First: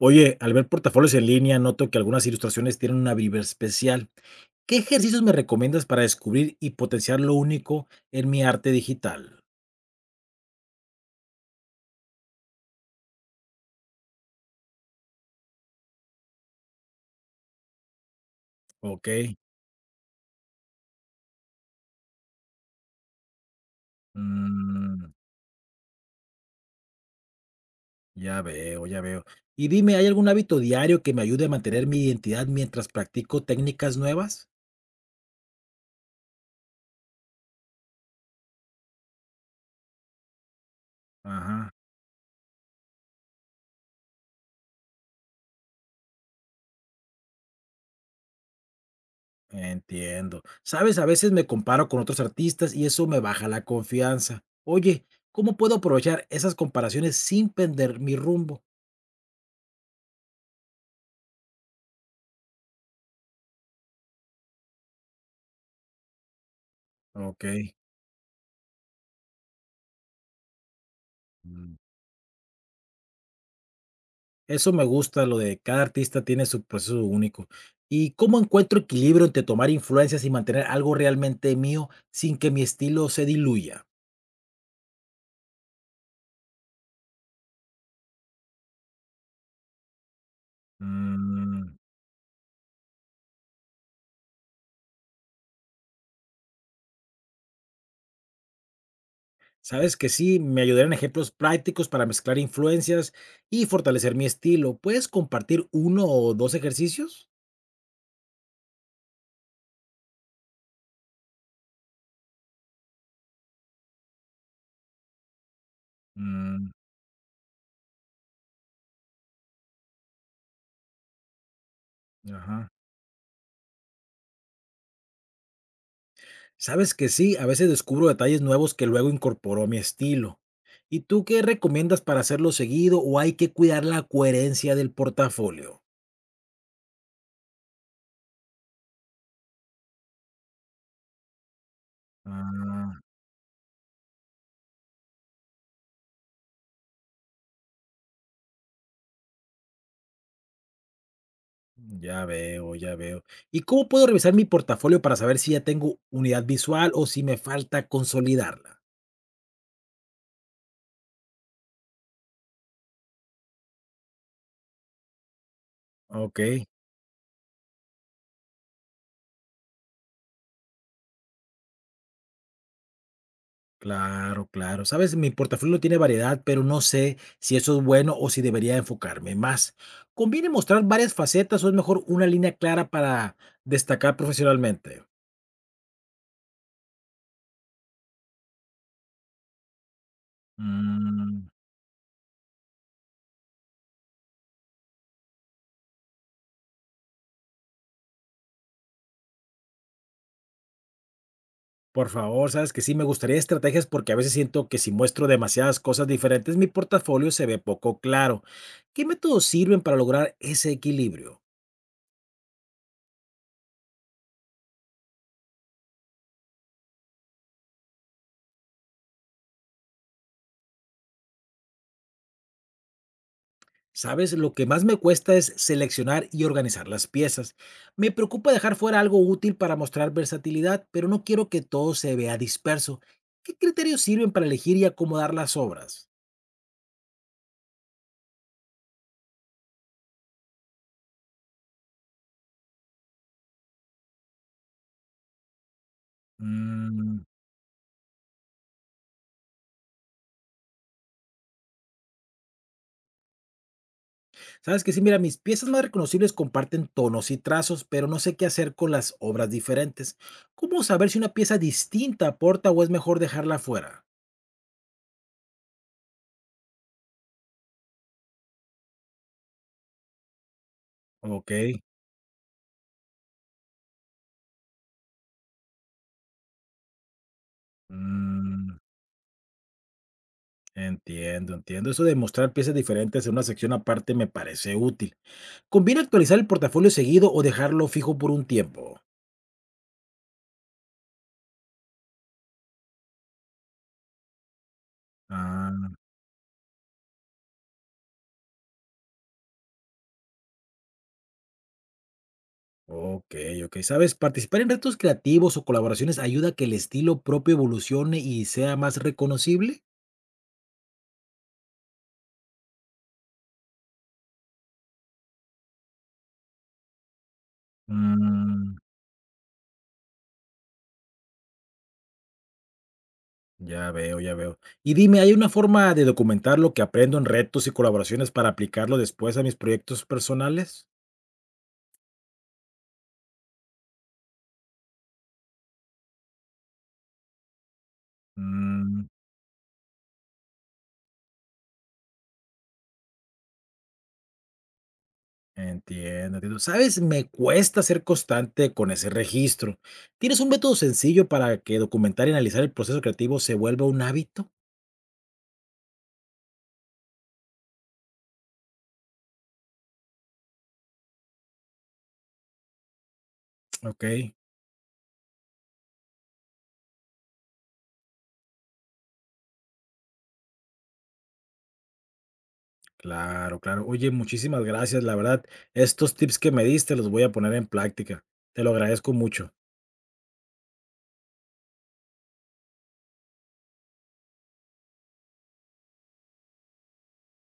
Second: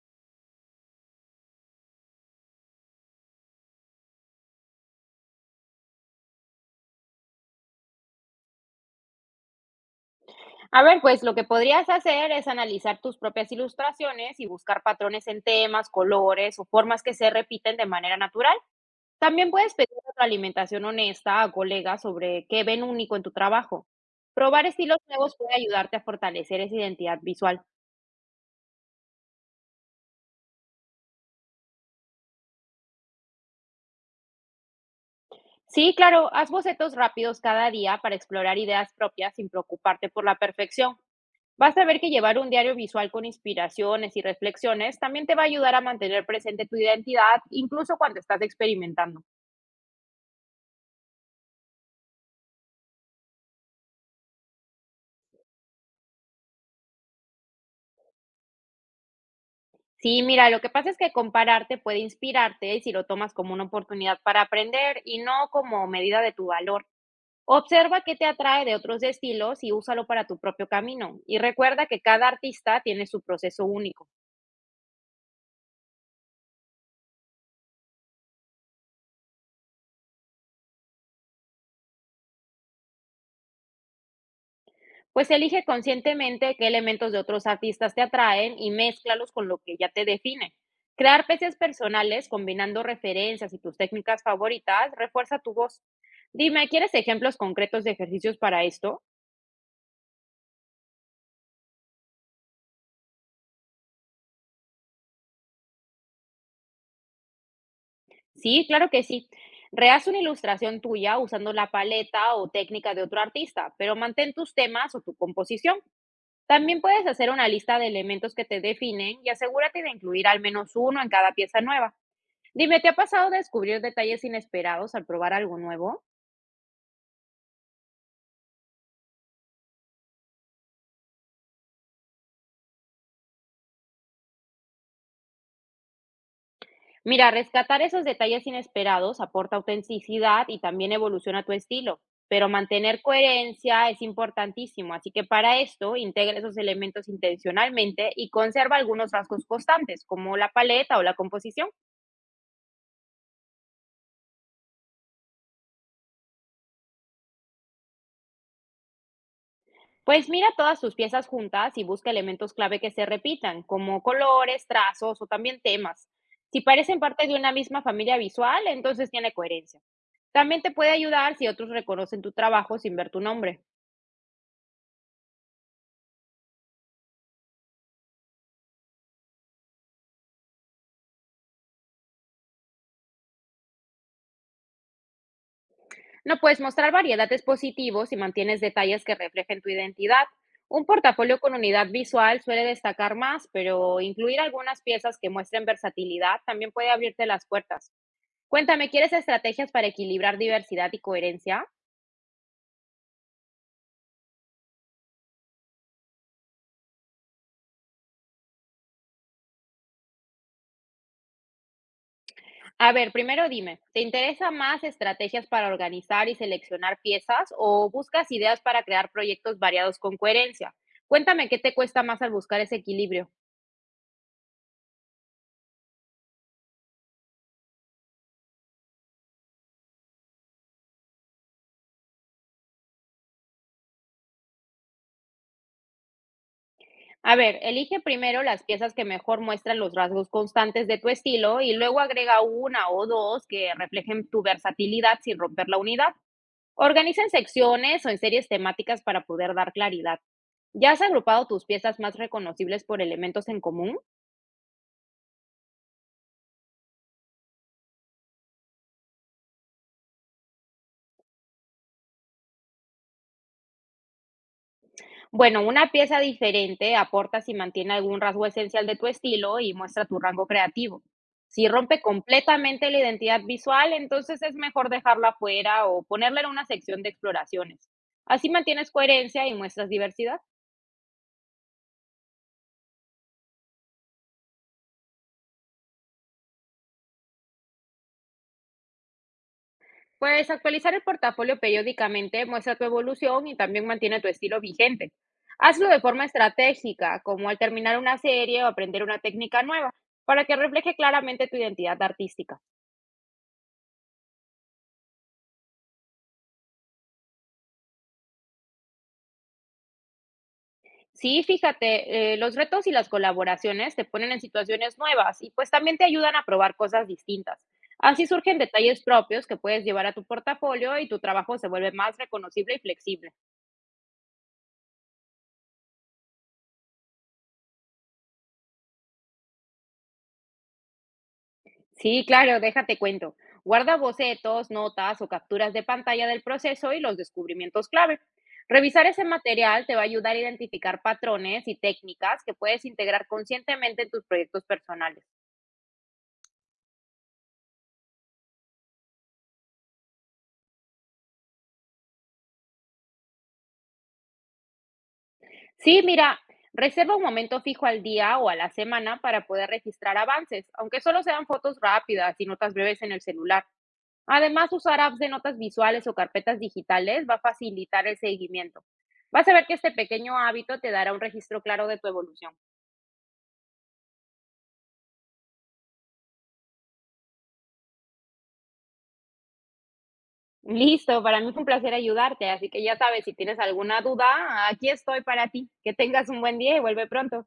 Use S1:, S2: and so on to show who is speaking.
S1: Oye, al ver portafolios en línea, noto que algunas ilustraciones tienen una vibra especial. ¿Qué ejercicios me recomiendas para descubrir y potenciar lo único en mi arte digital?
S2: A ver, pues lo que podrías hacer es analizar tus propias ilustraciones y buscar patrones en temas, colores o formas que se repiten de manera natural.
S1: Ok,
S2: También puedes pedir alimentación honesta a colegas sobre qué ven único en tu trabajo. Probar estilos
S1: mm,
S2: nuevos puede ayudarte a fortalecer esa identidad visual.
S1: ya veo, ya veo. Y dime, ¿hay algún hábito diario que me ayude a mantener mi identidad mientras practico técnicas nuevas?
S2: Sí, claro, haz bocetos rápidos cada día para explorar ideas propias sin preocuparte por la perfección.
S1: Ajá,
S2: Vas a ver que llevar un diario visual con inspiraciones y reflexiones también te va a ayudar a mantener presente tu identidad, incluso cuando estás experimentando.
S1: entiendo. Sabes, a veces me comparo con otros artistas y eso me baja la confianza. Oye, ¿cómo puedo aprovechar esas comparaciones sin perder mi rumbo?
S2: Sí, mira, lo que pasa es que compararte puede inspirarte si lo tomas como una oportunidad para aprender y no como medida de tu valor.
S1: Ok.
S2: Observa qué te atrae de otros estilos y úsalo para tu propio camino. Y recuerda que cada artista tiene su proceso único.
S1: Eso me gusta, lo de cada artista tiene su proceso único. ¿Y cómo encuentro equilibrio entre tomar influencias y mantener algo realmente mío sin que mi estilo se diluya?
S2: Pues elige conscientemente qué elementos de otros artistas te atraen y mézclalos con lo que ya te define. Crear piezas
S1: Mm,
S2: personales combinando referencias y tus técnicas favoritas refuerza tu voz. Dime, ¿quieres ejemplos concretos de ejercicios para esto?
S1: sabes que sí, me ayudarían ejemplos prácticos para mezclar influencias y fortalecer mi estilo. ¿Puedes compartir uno o dos ejercicios?
S2: Sí, claro que sí. Rehaz una ilustración tuya usando la paleta o técnica de otro artista, pero mantén tus temas o tu composición.
S1: Mm,
S2: También puedes hacer una lista de elementos que te definen y asegúrate de incluir al menos uno en cada pieza nueva.
S1: ajá.
S2: Dime, ¿te ha pasado descubrir detalles inesperados al probar algo nuevo?
S1: Sabes que sí, a veces descubro detalles nuevos que luego incorporó a mi estilo. ¿Y tú qué recomiendas para hacerlo seguido o hay que cuidar la coherencia del portafolio?
S2: Mira, rescatar esos detalles inesperados aporta autenticidad y también evoluciona tu estilo, pero
S1: Ah,
S2: mantener coherencia es importantísimo, así que para esto integra esos elementos intencionalmente y conserva algunos rasgos constantes, como la paleta o la composición.
S1: ya veo, ya veo. ¿Y cómo puedo revisar mi portafolio para saber si ya tengo unidad visual o si me falta consolidarla?
S2: Pues mira todas sus piezas juntas y busca elementos clave que se repitan, como colores, trazos o también temas.
S1: Ok,
S2: Si parecen parte de una misma familia visual, entonces tiene coherencia. También te puede ayudar si otros reconocen tu trabajo sin ver tu nombre.
S1: claro, claro. Sabes, mi portafolio tiene variedad, pero no sé si eso es bueno o si debería enfocarme más. ¿Conviene mostrar varias facetas o es mejor una línea clara para destacar profesionalmente?
S2: No puedes mostrar variedades positivos si mantienes detalles que reflejen tu identidad. Un portafolio
S1: Mm,
S2: con unidad visual suele destacar más, pero incluir algunas piezas que muestren versatilidad también puede abrirte las puertas. Cuéntame, ¿quieres estrategias para equilibrar diversidad y coherencia?
S1: Por favor, sabes que sí, me gustaría estrategias porque a veces siento que si muestro demasiadas cosas diferentes, mi portafolio se ve poco claro. ¿Qué métodos sirven para lograr ese equilibrio?
S2: A ver, primero dime, ¿te interesa más estrategias para organizar y seleccionar piezas o buscas ideas para crear proyectos variados con coherencia? Cuéntame qué te cuesta más al buscar ese equilibrio.
S1: Sabes, lo que más me cuesta es seleccionar y organizar las piezas. Me preocupa dejar fuera algo útil para mostrar versatilidad, pero no quiero que todo se vea disperso. ¿Qué criterios sirven para elegir y acomodar las obras?
S2: A ver, elige primero las piezas que mejor muestran los rasgos constantes de tu estilo y luego agrega una o dos que reflejen tu versatilidad sin romper la unidad. Organiza en secciones o en series temáticas para poder dar claridad. ¿Ya has agrupado tus piezas más reconocibles por elementos en común?
S1: Sabes que sí, mira, mis piezas más reconocibles comparten tonos y trazos, pero no sé qué hacer con las obras diferentes. ¿Cómo saber si una pieza distinta aporta o es mejor dejarla fuera?
S2: Bueno, una pieza diferente aporta si mantiene algún rasgo esencial de tu estilo y muestra tu rango creativo.
S1: Ok.
S2: Si rompe completamente la identidad visual, entonces es mejor dejarla fuera o ponerla en una sección de exploraciones. Así
S1: mm,
S2: mantienes coherencia y muestras diversidad.
S1: Entiendo, entiendo. Eso de mostrar piezas diferentes en una sección aparte me parece útil. ¿Conviene actualizar el portafolio seguido o dejarlo fijo por un tiempo?
S2: Pues actualizar el portafolio periódicamente muestra tu evolución y también mantiene tu estilo vigente. Hazlo
S1: Ah,
S2: de forma estratégica, como al terminar una serie o aprender una técnica nueva, para que refleje claramente tu identidad artística.
S1: ok, ok. Sabes, participar en retos creativos o colaboraciones ayuda a que el estilo propio evolucione y sea más reconocible.
S2: Sí, fíjate, los retos y las colaboraciones te ponen en situaciones nuevas y pues también te ayudan a probar cosas distintas. Así surgen
S1: Mm,
S2: detalles propios que puedes llevar a tu portafolio y tu trabajo se vuelve más reconocible y flexible.
S1: Ya veo, ya veo. Y dime, ¿hay una forma de documentar lo que aprendo en retos y colaboraciones para aplicarlo después a mis proyectos personales?
S2: Sí, claro, déjate cuento. Guarda bocetos, notas o capturas de pantalla del proceso y los descubrimientos clave.
S1: Mm,
S2: Revisar ese material te va a ayudar a identificar patrones y técnicas que puedes integrar conscientemente en tus proyectos personales.
S1: Entiendo, entiendo. ¿Sabes? Me cuesta ser constante con ese registro. ¿Tienes un método sencillo para que documentar y analizar el proceso creativo se vuelva un hábito?
S2: Sí, mira, reserva un momento fijo al día o a la semana para poder registrar avances, aunque solo sean fotos rápidas y notas breves en el celular.
S1: Ok,
S2: Además, usar apps de notas visuales o carpetas digitales va a facilitar el seguimiento. Vas a ver que este pequeño hábito te dará un registro claro de tu evolución.
S1: claro, claro. Oye, muchísimas gracias. La verdad, estos tips que me diste los voy a poner en práctica. Te lo agradezco mucho.
S2: Listo, para mí fue un placer ayudarte, así que ya sabes, si tienes alguna duda, aquí estoy para ti. Que tengas un buen día y vuelve pronto.